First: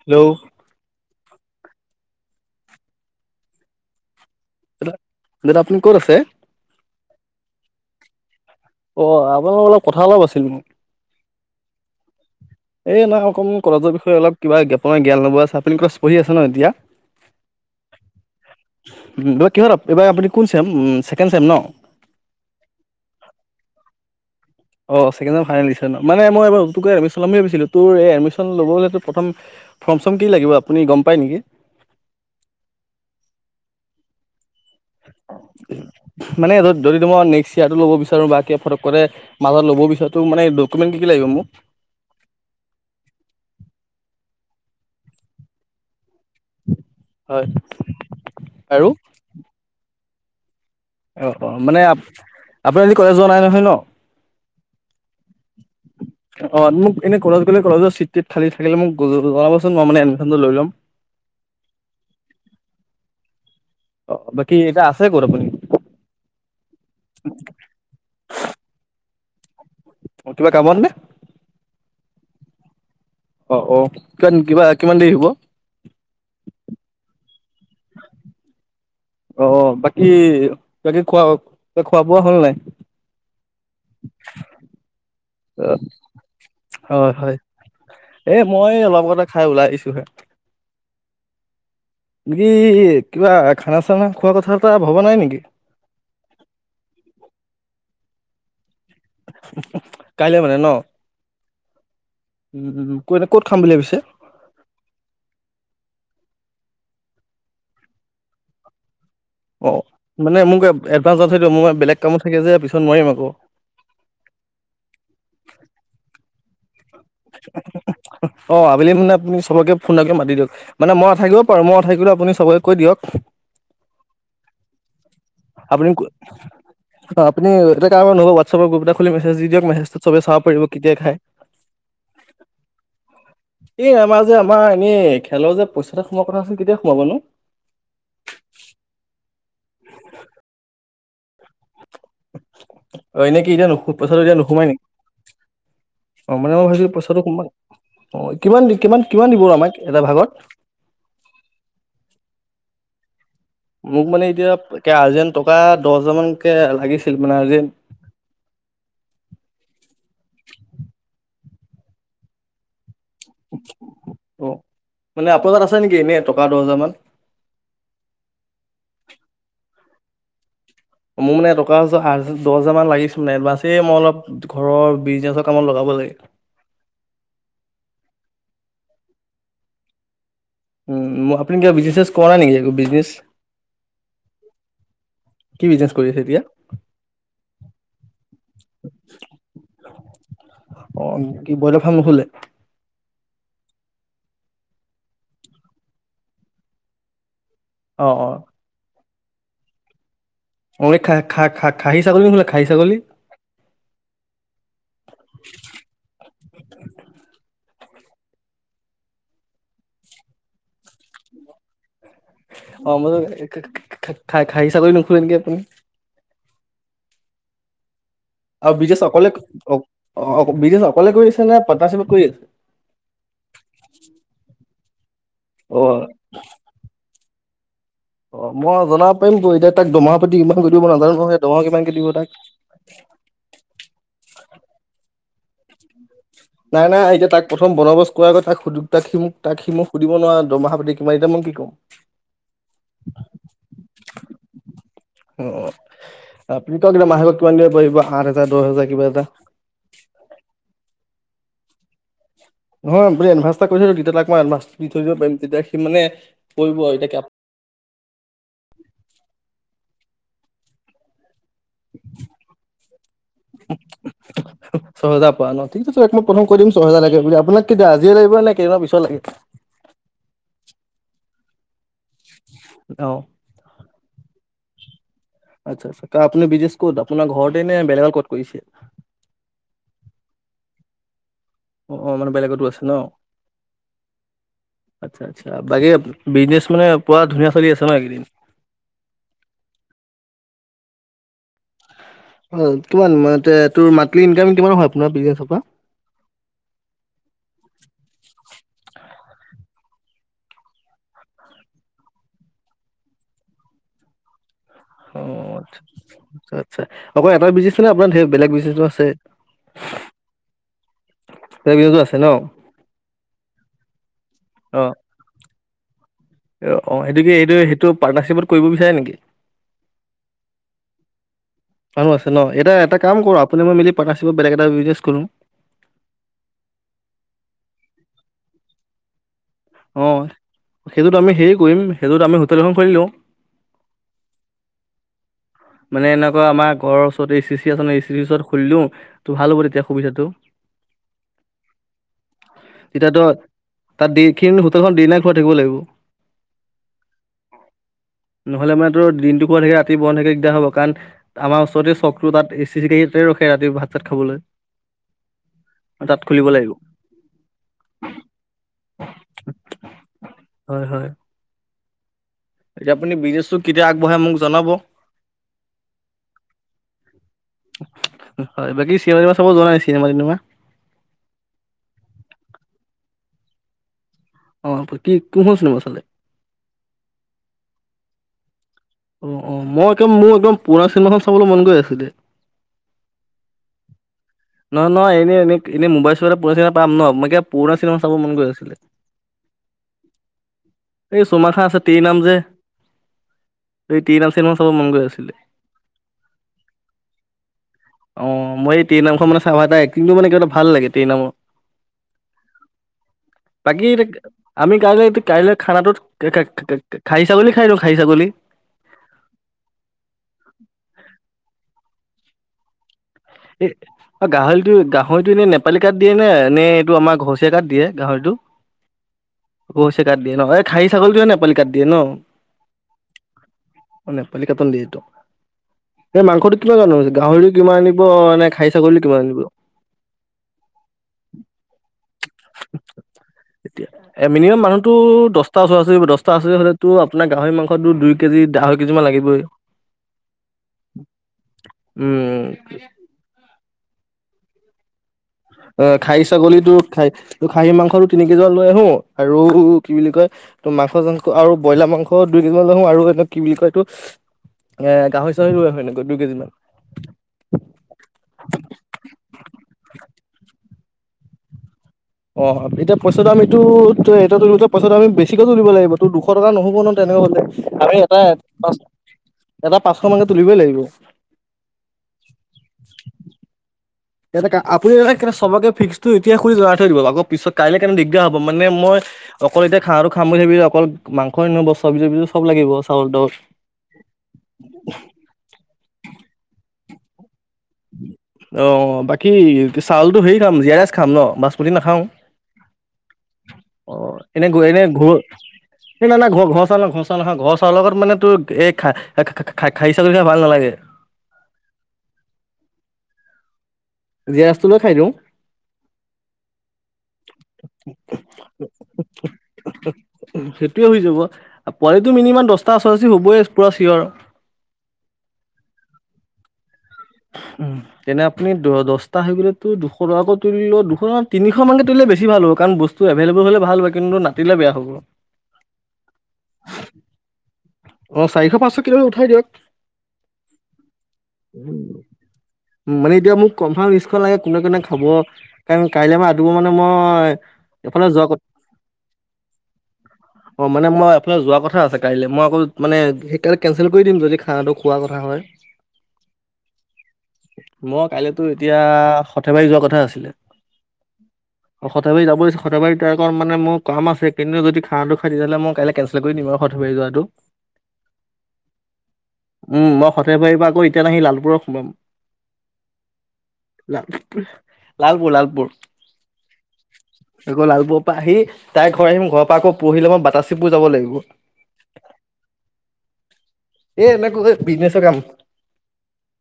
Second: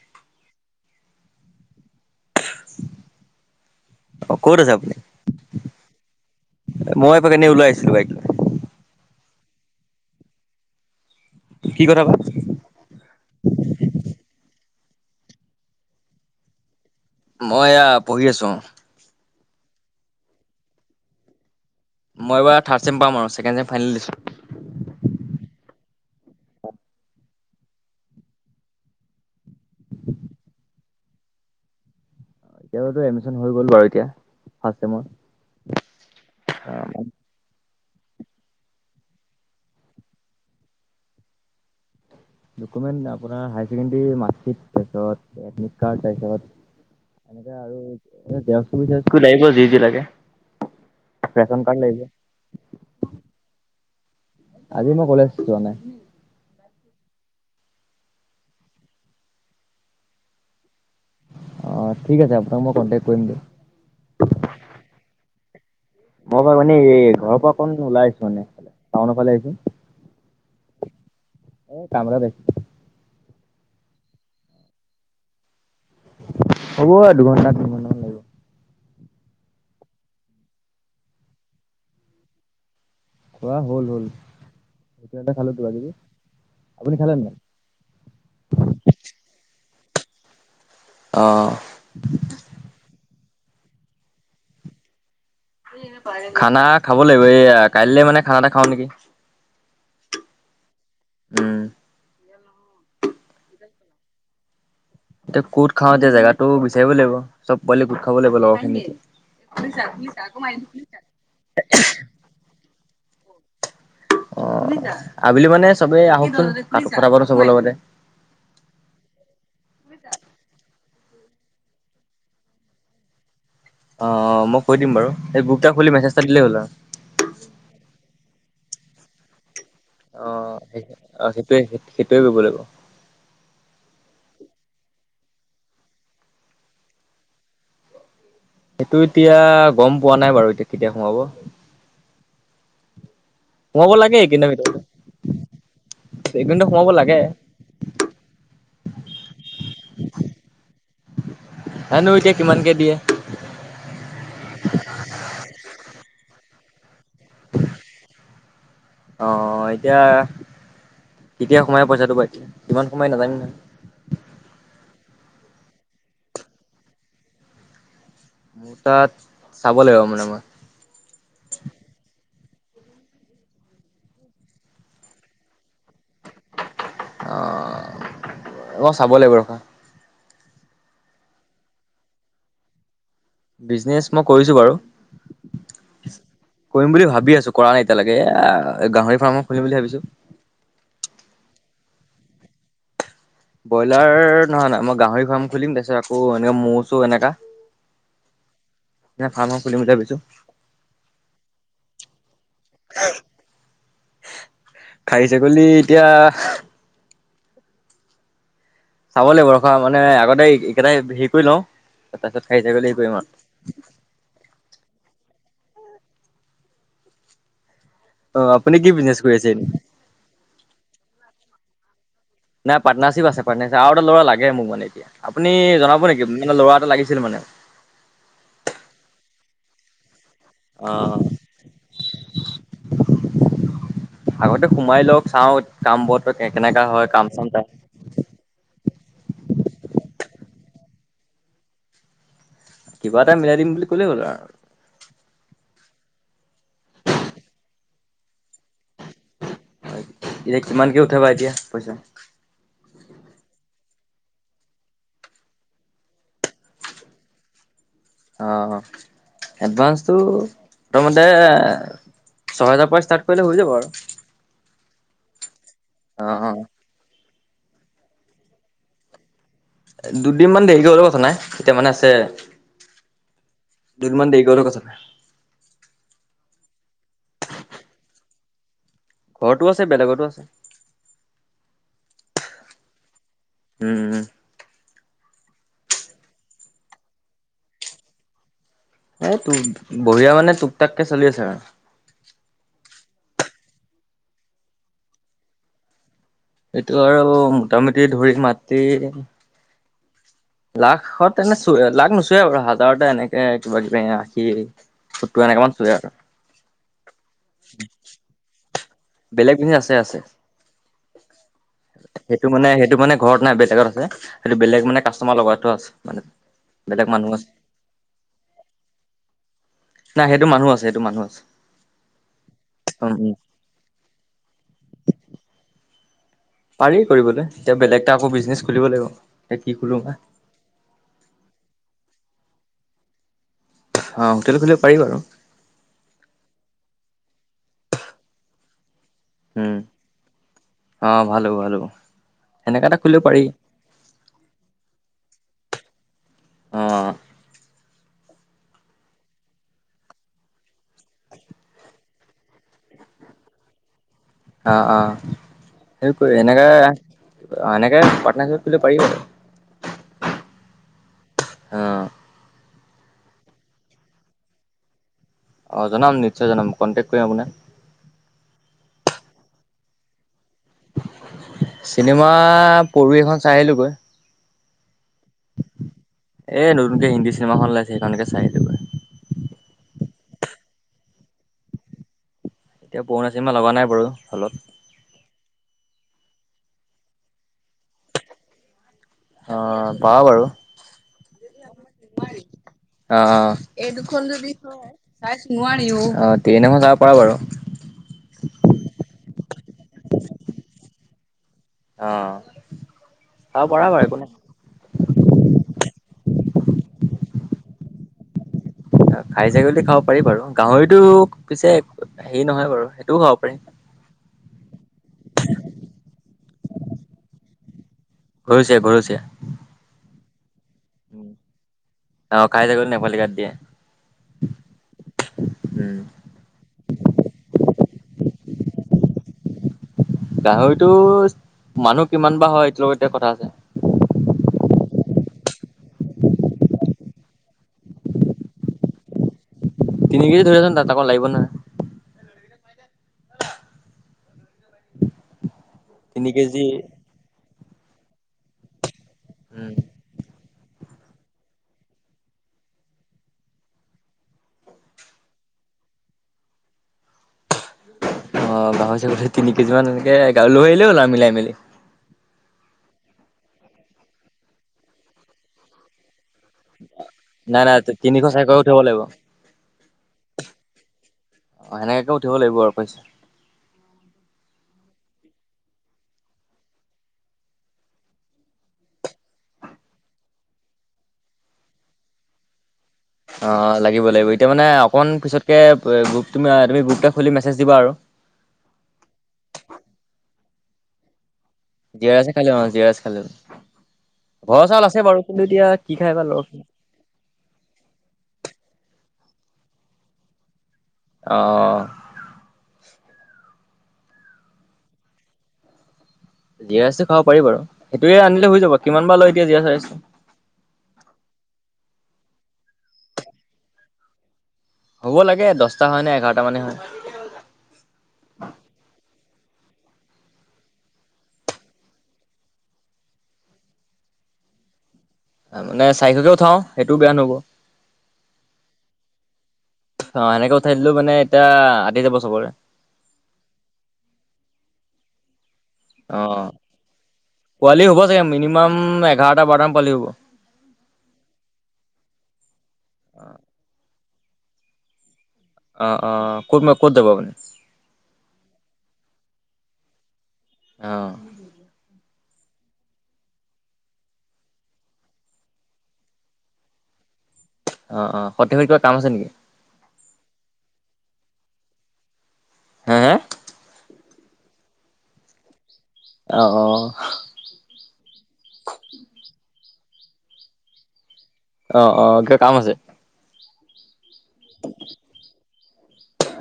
Hello! অ', ক'ত আছে দাদা আপুনি? দাদা আপুনি ক'ত আছে? মই এপাক এনে ওলাই আহিছিলোঁ বাইক অ', [unintelligible] অলপ কথা অলপ আছিল মোৰ। কি কথা বা? এই নাই অকণ কলেজৰ বিষয়ে অলপ কিবা জ্ঞাপন জ্ঞান ল'ব আছে, আপুনি কলেজ পঢ়ি আছে ন' এতিয়া? মই এয়া পঢ়ি আছোঁ অ'। এইবাৰ কিহত এইবাৰ আপুনি কোন ছেম, ছেকেণ্ড চেম ন? মই এইবাৰ থাৰ্ড চেম পাম আৰু ছেকেণ্ড চেম ফাইনেল দিছো। অ ছেকেণ্ডয়েৰৰ ফাইনেল দিছে ন, মানে মই এইবাৰ নতুনকে এডমিচন ল'মেই ভাবিছিলো তোৰ এইডমিচন ল'বলে তোৰ প্ৰথম [inaudible] ফৰ্ম চম কি লাগিব আপুনি গম পায় নিকি? এতিয়াটো এডমিছন হৈ গ'ল বাৰু এতিয়া। ফাৰ্ষ্ট চেমৰ মানে যদি যদি তোমাৰ নেক্সট ইয়াতো ল'ব বিচাৰো বা কিয়া ফৰক পৰে মাজত লব বিচাৰোটো মানে ডকুমেণ্ট কি কি লাগিব মোক? ডকুমেণ্ট আপোনাৰ হাইচেকেণ্ডেৰীৰ মাৰ্কশ্বিট তাৰপাছত এডমিতকাৰ্ড তাৰপিছত হয় এনেকে আৰু আৰু জেৰচকপি চেৰচকপি লাগিব যি যি লাগে। অ অ ৰেচন কাৰ্ড মানে আ লাগিব আপোনি আজি কলেজ যোৱা নাই নহয় ন? আজি মই কলেজ যোৱা নায়। অ মোক এনে কলেজ গ'লে কলেজৰ চিট টিত খালী থাকিলে মোক জনাবচোন মই মানে এডমিচনটো লৈ ল'ম। অ ঠিক আছে আপোনাক মই কন্টেক কৰিম দিয়ক। অ বাকী এতিয়া আছে ক'ত আপুনি? মই মানে এই ঘৰ পৰা অকণ মানে ওলাই আহিছো মানে টাউনৰ ফালে আহিছো। অ কিবা কামত নে? এ কাম এটাত আহিছিলো। অ অ কিমান কিবা কিমান দেৰি হ'ব? হ'ব দুঘন্টা, তিনি ঘন্টামান লাগিব। অ বাকী বাকী খোৱা-বোৱা হল নাই? খোৱা হল হল। হোটেলতে খালো অ কিবা কিবি আপুনি হয় খালে নে হয় নাই? এই মই অলপ খাই ওলাই আহিছোহে। অ। বাকী কিবা খানা চানা খোৱা কথা এটা ভবা নাই নিকি? খানা খাব লাগিব এইয়া কাইলে মানে খানা এটা খাও নিকি? কাইলৈ মানে ন? কত ক'ত খাম বুলি ভাবিছে? এতিয়া ক'ত খাওঁ এতিয়া জেগাটো বিচাৰিব লাগিব চব। পোৱালি গোট খাব লাগিব লগৰখিনি। অ মানে মোক এডভাঞ্চত থৈ দিয় মই বেলেগ কামত থাকে যে পিছত মোৱাৰিম আক। অ আবেলি মানে চবেই আহকচোন। কথা পাতো চবৰ লগতে। অ আবেলি মানে আপুনি চবকে ফোন এটা মাতি দিয়ক। মানে মই নাথাকিব পাৰোঁ মই নাথাকিলেও আপুনি চবকে কৈ দিয়ক। অঁ মই কৈ দিম বাৰু এই গ্ৰুপ এটা আপুনি খুলি মেছেজ এটা দিলেই হ'ল আৰু অ আপুনি এটা কাম কৰিব নহবা মাট চবকে গ্ৰুপ এটা খুলি মেছেজ দি দিয়ক, মেছেজটত চবে চাব অঁ পৰিব কেতিয়া খায়। অঁ সেইটোৱে সেইটোৱে কৰিব লাগিব। এই আমাৰ যে আমাৰ এনেই খেলৰ যে পইচা এটা সোমোৱাৰ কথা আছিল কেতিয়া খোমাব নো? সেইটো এতিয়া গম পোৱা নাই বাৰু এতিয়া কেতিয়া সোমাব। অ ইনে কি এতিয়া নোসো সোমাব লাগে পইচাটো এতিয়া এইকেইদিনৰ নোসোমাই নি? ভিতৰতে অ মানে মই এইকেইদিনতে সোমাব ভাবিছিলো লাগে পইচাটো সোমাই অ কিমান কিমান কিমান দিব আমাক এটা ভাগত? হনো এতিয়া কিমান কি [inaudible] মোক মানে এতিয়া একে আৰ্জেণ্ট টকা দহ হাজাৰ মানকে লাগিছিল মানে আৰ্জেণ্ট। অ এতিয়া কেতিয়া সোমাই পইচাটো বা কিমান সোমাই নাজানো নহয়। অ মানে আপোনাৰ তাত আছে নেকি এনেই টকা দহ হাজাৰ মান? তাত চাব লাগিব মানে মই। মোৰ মানে টকা দহ হাজাৰ মান লাগিছিলে মানে এ মই অলপ ঘৰৰ বিজনেছৰ কামত লগাম বলে অ মই চাব লাগিব ৰবা। উম, আপুনি কিবা বিজনেছ কৰা নাই নিকি বিজনেচ? বিজনেচ মই কৰিছো বাৰু। কি বিজনেছ কৰি আছে এতিয়া কৰিম বুলি ভাবি আছো কৰা নাই এতিয়ালৈকে এ গাহৰি ফাৰ্মৰ খুলিম বুলি ভাবিছোঁ। অ কি বলাৰ ফ্ৰাম নুখুলে ব্ৰইলাৰ নহয় নহয় মই গাহৰি ফাৰ্ম খুলিম তাৰপিছত আকৌ এনেক মৌ চৌ এনেকা অ', অ'। নে, ফাৰ্ম খুলিম ভাবিছোঁ। অ খা খা খা খাহি ছাগলী নচলে খাহি ছাগলী খাইি ছাগলী এতিয়া চাব লাগিব ৰখা মানে আগতে এইকেইটাই হেৰি কৰি লওঁ তাৰপিছত খাহী ছাগলী অ হেৰি কৰিম মইতো আৰু খাহী চাগলী নুখোলে নেকি আপুনি অ আপুনি আৰু কি ব্ৰিজেশ বিজনেছ অকলে কৰি আছে এনে ব্ৰিজেশ অকলে কৰি আছে নে পাটনাৰশ্বিপত নাই পাৰ্টনাৰশ্বিপ আছে‌ পাৰ্টনাৰশ্বিপ আৰু এটা লৰা লাগে মোক মানে। এতিয়া আপুনি অ জনাব নেকি মানে ল'ৰা এটা লাগিছিল মানে অ', মই জনাব পাৰিম ব এতিয়া তাক দোমাহ কিমান কৰি দিব নাজানো অ' নহয়, সেই দৰমহা কিমানকে দিব তাক? আগতে সোমাই লওক চাওঁ কাম বত নাই নাই এতিয়া তাক প্ৰথম বনবস কৰ কৰা আগত তাক সুধ তাক সিমোক তাক সি মোক সুধিবো [unintelligible] দৰমহা মই কি কওঁ। কিবা এটা মিলাই দিম বুলি কলেই হ'ল আৰু অ', আপুনি কক এ মাহেকক কিমান দিব পিব আঠ হাজাৰ দহ হাজাৰ কিবা এটা। হয় এতিয়া কিমানকে উঠাবা এতিয়া পইচা। নহয় বো এডভান্স এটা কৰি থৈো তেতিয় তাক মই এডভান্সটো দি থৈ দিব পাৰিম তেতিয়া সি মানে কৰিব আৰু এতিয়া অ এডভান্সটো প্ৰথমতে ছয় হেজাৰ পৰা ষ্টাৰ্ট কৰিলে হৈ যাব আৰু। ছয় হাজাৰ পোৱা ন', ঠিক আছে মই অ প্ৰথম অ ক দিম ছয় হাজাৰ লাগে বুলি। আপোনাক কেতিয়া আজিয়ে লাগিব নে কেইদিনমান পিছত লাগে? দুদিন মান দেৰিকে হ'ল কথা নাই এতিয়া মানে আছে অ'। দুদিনমান দেৰি কৰিলেও কথা নাই। আচ্ছা আচ্ছা আপুনি বিজনেছ ক'ত আপোনাৰ ঘৰতে নে বেলেগ ক'ত কৰিছে? ঘৰতো আছে বেলেগতো আছে অ', অ', মানে বেলেগতো আছে ন উম উম আচ্ছা আচ্ছা বাকী বিজনেচ মানে পুৰা ধুনীয়া চলি আছে ন', এইকেইদিন। এই ত বঢ়িয়া মানে টক টাককে চলি আছে আৰু অ', কিমান তোৰ মাটনি ইনকম কিমান হয় আপোনাৰ পৰা সেইটো আৰু মোটামুটি ধৰি মাটি লাখত এনে চ লাখ নোচোৱে বাৰু হাজাৰতে এনেকে কিবা কিবি আশী সত্তৰ অ', এনেকা মান চুৱে আৰু আচ্ছা আচ্ছা অক এটা বিজনেচ আছে নে আপোনাৰ ধেৰ বেলেগ বিজনেচো আছে। বেলেগ বিজনেচ আছে আছে। বেলেগ বিজনেছো আছে ন? সেইটো মানে, সেইটো মানে ঘৰত নাই বেলেগত আছে সেইটো বেলেগ অ। মানে কাষ্টমাৰ লগাইটো আছে মানে অ বেলেগ সেইটো মানুহ কি আছে এইটো সেইটো পাৰ্টনাৰশ্বিপত কৰিব বিচাৰে নেকি নাই সেইটো মানুহ আছে সেই মানুহ আছে মানুহ আছে ন', এটা উম কাম উম কৰো আপুনি মই মিলি পাৰ্টনাৰশ্বিপত বেলেগ এটা বিচনেজ কৰো। পাৰি কৰিবলৈ এতিয়া বেলেগ এটা আকৌ বিজনেচ খুলিব লাগিব এতিয়া কি খোলো মই অ', সেইটোতো আমি হেৰি কৰিম সেইটোতো আমি হোটেল এখন খুলি লওঁ। অ', হোটেল খুলিব পাৰিব আৰু। মানে এনেকুৱা আমাৰ ঘৰৰ ওচৰত এ চি চি আছে এ চি চিৰ ওচৰত খুলিও তোৰ ভাল হ'ব উম তেতিয়া সুবিধাটো অ ভাল হ'ব ভাল হ'ব সেনেকা এটা খুলিব এতিয়াত পাৰি তাত দি খিনি হোতেলখন দি নাই খুৱাই থাকিব লাগিব অ'। নহ'লে মানে তোৰ দিনটো খোলা থাকে ৰাতি বন্ধ থাকে হ'ব কাৰণ আমাৰ ওচৰতে চকটো তাত এ চি চিতে ৰখে ৰাতি ভাত চাত খাবলৈ অহ, অহ। হেৰি তাত কৰি, খুলিব এনেকে লাগিব এনেকে পাৰ্থনা কৰি খুলিব পাৰিব বাৰু। হয়, হয়। অ। এতিয়া আপুনি বিজনেছটো কেতিয়া আগবঢ়ায় মোক জনাব। অ, জনাম নিশ্চয় জনাম কনটেক কৰিম আপোনাক। হয়, বাকী চিনেমা চাব যোৱা নাই চিনেমা -টিনেমা। চিনেমা পৰহি এখন চাই আহিলোগৈ। অ, পু এ, নতুনকে হিন্দী চিনেমাখন ওলাইছে, সেইখনেকে চাই আহিলোগৈ। অ, অ, মই একদম মোৰ একদম পুৰণা চিনেমাখন চাবলৈ মন গৈ আছিলে। এতিয়া পুৰণা চিনেমা লগা নাই বাৰু। হলত। নহয়, নয় এনে এনে এনেই মোবাইল-চোবাইল পুৰণা চিনেমা পাম ন' মই কিবা পুৰণা চিনেমা চাব মন গৈ আছিলে। অ' পাবা বাৰু অ' এই চুমাখা আছে তিৰে নাম যে অ, অ, এই তেৰি দুখন নাম যদি চিনেমা চাব মন হয় গৈ আছিলে [unintelligible] নোৱাৰিও অ, তেৰে নামখন চাব পাৰা বাৰু। অ, মই এই টেৰে নামখন মানে চাও আৰু তাৰ একটিংটো মানে কিবা এটা ভাল লাগে টেৰে নামৰ। অ। চাব বাকী পাৰা এ বাৰু একো নাই। আমি কাইলৈ, কাইলৈ খানাটো খা-খা-খা খাইছ ছাগলী খাই দিও খাহী ছাগলী। খাঁহী ছাগলীটো খাব পাৰি বাৰু গাহৰিতো পিছে হেৰি নহয় বাৰু সেইটোও খাব পাৰি। এ গাহৰিটো, গাহৰিটো এনে নেপালী কাট দিয়ে নে, নে এইটো আমাৰ ঘৰচীয়া কাট দিয়ে? গাহৰিটো ঘৰচীয়া ঘৰচীয়া। ঘৰচীয়া কাট দিয়ে ন এই খাহী ছাগলটোহে নেপালি কাট দিয়ে ন'? অ' খাহী ছাগলী নেপালী কাট দিয়ে নেপালী কাটন দি এইটো, উম। এই মাংসটো কিমান আনো, গাহৰিও কিমান আনি ব নে খাহি ছাগলী কিমান আনিব? গাহৰিটো মানুহ কিমান বা হয় এইটোৰ লগত এতিয়া কথা আছে। টা ওৰা ওচৰি দচটা ওচৰা ওচৰি হ'লেতো আপোন গাহৰি মাংসটো দুই কেজি আঢ়ৈ কেজিমান লাগিবই। তিনি কেজি ধৰি থ চোন, আকৌ লাগিব নহয়। উম [inaudible] অ', খাহী তিনি ছাগলী কেজি টো খাহী, খাহী মাংসটো তিনি কেজিমান লৈ আহো। আৰু উম কি বুলি কয়? তো মাংস-চাংস আৰু ব্ৰইলাৰ মাংস দুই কেজিমান লৈ আহো আৰু এটো কি বুলি কয় এইটো? এ গাহৰি-চাহৰি লৈ আহো এনেকৈ দুই কেজিমান। অ, গাহৰি [unintelligible] তিনি কেজি মান এনেকে গাঁ লৈ আহিলে হ'ল আৰু মিলাই মেলি। অ, এতিয়া পইচাটো আমিটো তোলো তোলোতে পইচাটো আমি বেছিকে তুলিব লাগিব তো দুশ দুশ টকা নহ'ব নহয় তেনেকুৱা হ'লে নাই নাই আমি এটা তিনিশ চাৰিশ পাঁচ উঠাব লাগিব অ এটা পাঁচশ মানকে তুলিবই লাগিব। অ' সেনেকাকে উঠিব লাগিব আৰু প আপুনি সবকে ফিক্সটো এতিয়াই সুধি জনাই থৈ দিব আকৌ পিছত কাইলে কাৰনে দিগদাৰ হ'ব মানে মই অকল এতিয়া খানাটো খাম বুলি [unintelligible] অকল মাংস নহব চব্জি-চবজিটো চব লাগিব। চাউল তাউল অ', লাগিব লাগিব এতিয়া মানে অকন পিছতকে গ্ৰুপ তুমি তুমি গ্ৰুপ এটা খুলি মেচে অ, বাকী চাউলটো হেৰি খাম জীৰা ৰাইচ খাম ন' মাছ [unintelligible] অ, এনে ঘৰৰ গৈ, চাউল আছে বাৰু ঘৰ কিন্তু এতিয়া কি খাই বা ল'ৰাখিনি চাউল, ঘৰ চাউৰ লগত মানে তোৰ এ খা খা-খা-খা খাই চ যদি ভাল নালাগে। অহ। জিৰাইচটো লৈ খাই দিও। জিৰা ৰাইচটো খাব পাৰি বাৰু সেইটোৱে আনিলে হৈ যাব কিমান বা লয় এতিয়া জিৰা ৰাইচ? টোৱে হৈ যাব, আ পোৱালিটো মিনিমাম দচটা ওচৰা-ওচৰি হবই পুৰা চিয়ৰ। হ'ব লাগে দহটা হয় নে এঘাৰটা মানে হয়। উম, তেনে আপুনি দ দছটা হৈ গলে তো দুশ টকাকৈ তুলিলে দুশ, তিনিশ মানকে তুলিলে বেছি ভাল হ'ব। কাৰণ বস্তু এভেইলেবল হ'লে ভাল হয় কিন্তু নাতিলে বেয়া হ'ব। মানে চাইশকে উঠাও সেইটোও বেয়া নহ'ব। অ চাৰিশ পাঁচশ কিলো উঠাই দিয়ক অ সেনেকে উঠাই দিলো মানে এতিয়া [inaudible] উম মানে এতিয়া মোক কনফাৰ্ম লিষ্টখন লাগে কোনে কোনে খাব। কাৰণ কাইলৈ অ ৰাতিপুৱা মানে মই পোৱালি হ'ব এফালে চাগে যোৱা কথা মিনিমাম এঘাৰটা বাৰটামান পোৱালি হ'ব অ, মানে মই এফালে যোৱা কথা আছে কাইলৈ মই অকৌ মানে সেই কাৰনে কেনচেল কৰি দিম যদি খানাটো খোৱা কথা হয়। অ', অ', [unintelligible] মই কাইলেতো এতিয়া সৰ্থেবাৰী যোৱা কথা আছিলে আহ, অ সৰ্থেবাৰী যাব দিছে সৰ্থেবাৰী ট্ৰাই কৰ মানে মোৰ কাম আছে কিন্তু যদি খানাতো খাই তেতিয়াহ'লে মই কাইলে কেনচেল কৰি দিম আৰু সৰ্থেবাৰী যোৱাটো। অ', অ', সৰ্থেবাৰী কিবা কাম আছে নেকি? সৰ্থেবাৰী পৰা আকৌ ৰিটাৰ্ণ আহি লালপুৰত সোমাম। [unintelligible] লাল-লালপুৰ-লালপুৰ। অ অ আকৌ লালপুৰ পৰা আহি তাই ঘৰ আহিম ঘৰৰ পৰা আকৌ পঢ়িলে মই বাতাচীপুৰ যাব লাগিব। অ', অ', কিবা কাম আছে? এ, এনেকুকে বিজনেছ কাম।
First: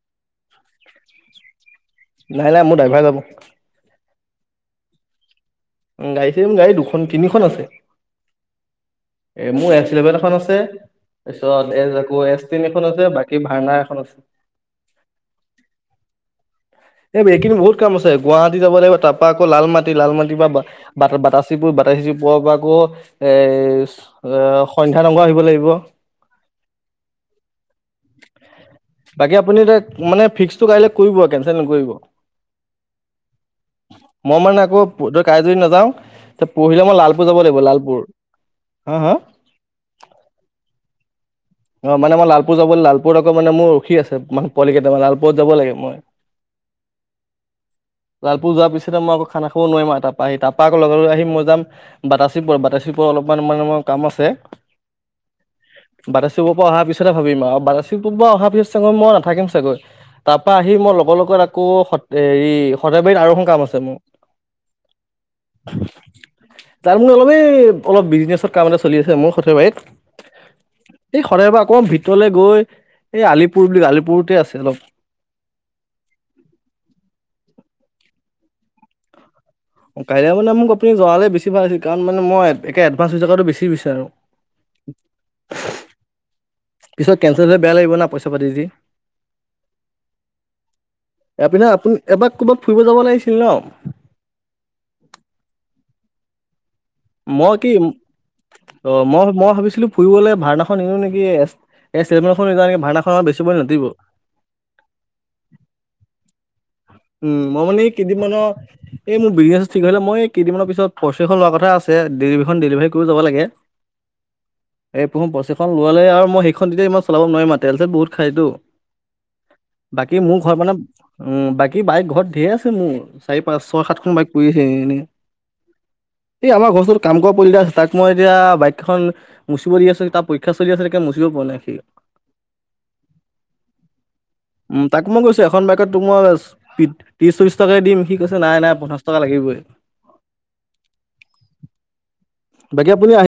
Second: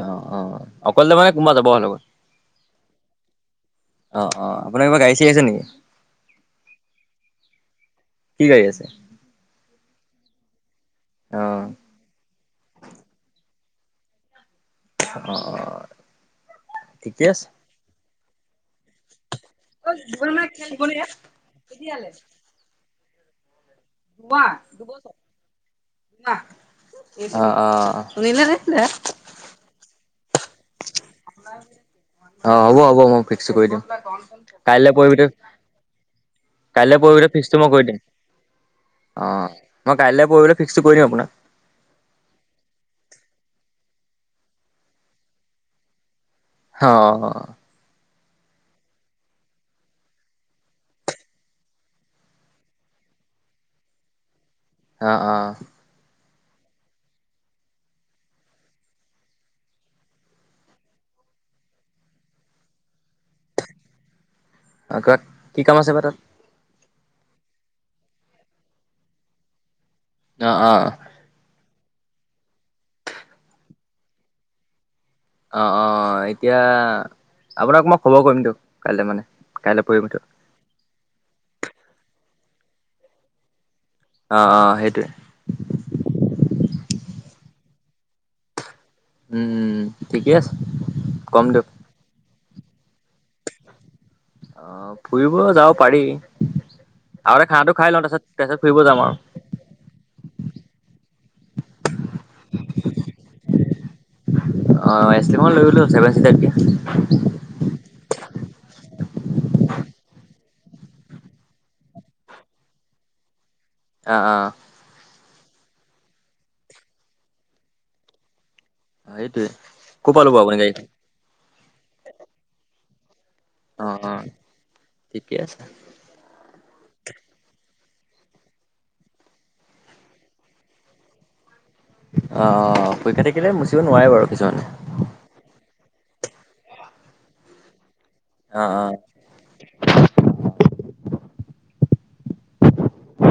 অ', অ', অ', অকলে যাবানে কোনবা যাব আৰু লগত? নাই নাই মোৰ ড্ৰাইভাৰ যাব অ', অ', আপোনাৰ কিবা গাড়ী চাৰি আছে নেকি? উম, গাড়ী চাৰি গাড়ী দুখন, তিনিখন আছে কি গাড়ী আছে এ মোৰ এছ ইলেভেন এখন আছে অ তাৰপিছত এ আকৌ এছ টেন এখন আছে বাকী ভাৰ্না এখন আছে। অ', অ', ঠিকেই এই আছে। এইখিনি বহুত কাম আছে গুৱাহাটী যাব লাগিব তাৰ পৰা আকৌ লাল মাটি লাল মাটিৰ পৰা বা-বাট-বাটাচীপুৰ বাটাচীপুৰৰ পৰা আকৌ এ [unintelligible] সন্ধ্যা নামঘৰ আহিব লাগিব অ', অ', বাকী আপুনি এতিয়া মানে [unintelligible] ফিক্সটো কাইলে কৰিব কেনচেল নকৰিব। অ, হ'ব-হ'ব মই ফিক্সটো কৰি দিম কাইলে পৰহি এ ভিতৰত যদি নাযাও তে পৰহিলে মই কাইলৈ পৰহি লালপুৰ ভিতৰত যাব ফিক্সটো লাগিব মই কৰি দিম লালপুৰ। হা হা অ', মই কাইলে পৰহি লে ফিক্সটো কৰি দিম। আপোনাক। অ', মানে মই লালপুৰ যাব লালপুৰত আকৌ মানে মোৰ ৰখি আছে মান পোৱলি কেইটা মানে লালপুৰত যাব লাগে মই। অ', লালপুৰ যোৱাৰ পিছতে মই আকৌ খানা খাব নোৱাৰিম আৰু তাৰপা আহি তাৰপৰা আকৌ লগা লগ আহি মই যাম, বাটাচীপুৰ, বাটাচীপুৰ [unintelligible] অলপমান মানে মোৰ কাম আছে। অ', অ, সিবোৰৰ পৰা আহাৰ পিছত হে ভাবিম আৰু বাতাচীপুৰ পা আহাৰ পিছত চাগৈ মই নাথাকিম চাগৈ। তাৰপৰা আহি মই লগৰ লগত আকৌ সত হেৰি সৰ্থেবাৰীত আৰু এখন কাম আছে মোৰ। [unintelligible] কি কাম আছে বা তাত? তাৰ মোৰ অলপে এই অলপ বিজনেছৰ কাম এটা চলি আছে মোৰ সথেবাৰীত। অ', অ', বাৰে বাৰ আকৌ ভিতৰলে গৈ, এই আলিপুৰ বুলি আলিপুৰতে আছে অলপ। অ', অ, এতিয়া, আপোনাক মই খবৰ কৰিমতো কাইলে মানে। পৰহি ভিতৰত। কাইলৈ মানে মোক আপুনি জনালে বেছি ভাল আছিল কাৰণ মান মই, এডভাছ হৈ থকাটো বেছি বিচাৰোঁ অ', অ, সেইটোৱে। পিছত কেনচেল হলে বেয়া লাগিব না পইচা পাতি দি। উম, উম, ঠিকে আছে, কম এপিনে দিয়ক। আপুনি এবাৰ ক'ৰবাত ফুৰিব যাব লাগিছিল ন'? অ', ফুৰিব যাব পাৰি। আগতে খানাটো খাই লওঁ তাৰপিছত ফুৰিব যাম অক, আৰু মই-মই ভাবিছিলোঁ ফুৰিবলৈ ভাৰানাখন নিনিও নেকি এ। এই ষ্টেখনে ভাৰনাখনত বেছিবলৈ নাতিব। আহ এি [unintelligible] লৈ গলো হল চেভেন চিতাৰ এতিয়া উম মই মানে এই কেইদিনমানৰ এই মোৰ বিজনেছ ঠিক হ'লে মই এই কেইদিনমানৰ পিছত ফৰচুনাৰখন লোৱাৰ কথা আছ ডেলিভীখন ডেলিভাৰী কৰি যাব লাগে। অ', অ, [unintelligible] পচিখন ল'লে আৰু মই সেইখন ইমান চলাব নোৱাৰিম আৰু তেল চেল বহুত খাইতো। সেইটোৱে ক'ৰ বাকী পৰা ল'ব মোৰ আপুনি ঘৰত মনত, গাড়ীখন? উম, বাকী বাইক ঘৰত ধেৰ আছে মোৰ। চাৰি পাঁচ ছয় অ', সাতখন অ', বাইক পৰি আছে এনে এনেই ঠিকে আছে এই আমাৰ ঘৰ ওচৰত কাম কৰা পোৱালি এটা আছে তাক মই এতিয়া বাইকখন মুচিব দি আছোঁ তাৰ পৰীক্ষা চলি আছে তেতিয়া মুচিব পৰা নাই সি অ', পৰীক্ষা থাকিলে মুচিব নোৱাৰে বাৰু কিছুমানে উম তাক মই কৈছোঁ এখন বাইকত তোক মই ত্ৰিশ চল্লিশ টকাই দিম সি কৈছে নাই নাই অ', অ'। পঞ্চাশ টকা লাগিবই বাকী আপুনি আহি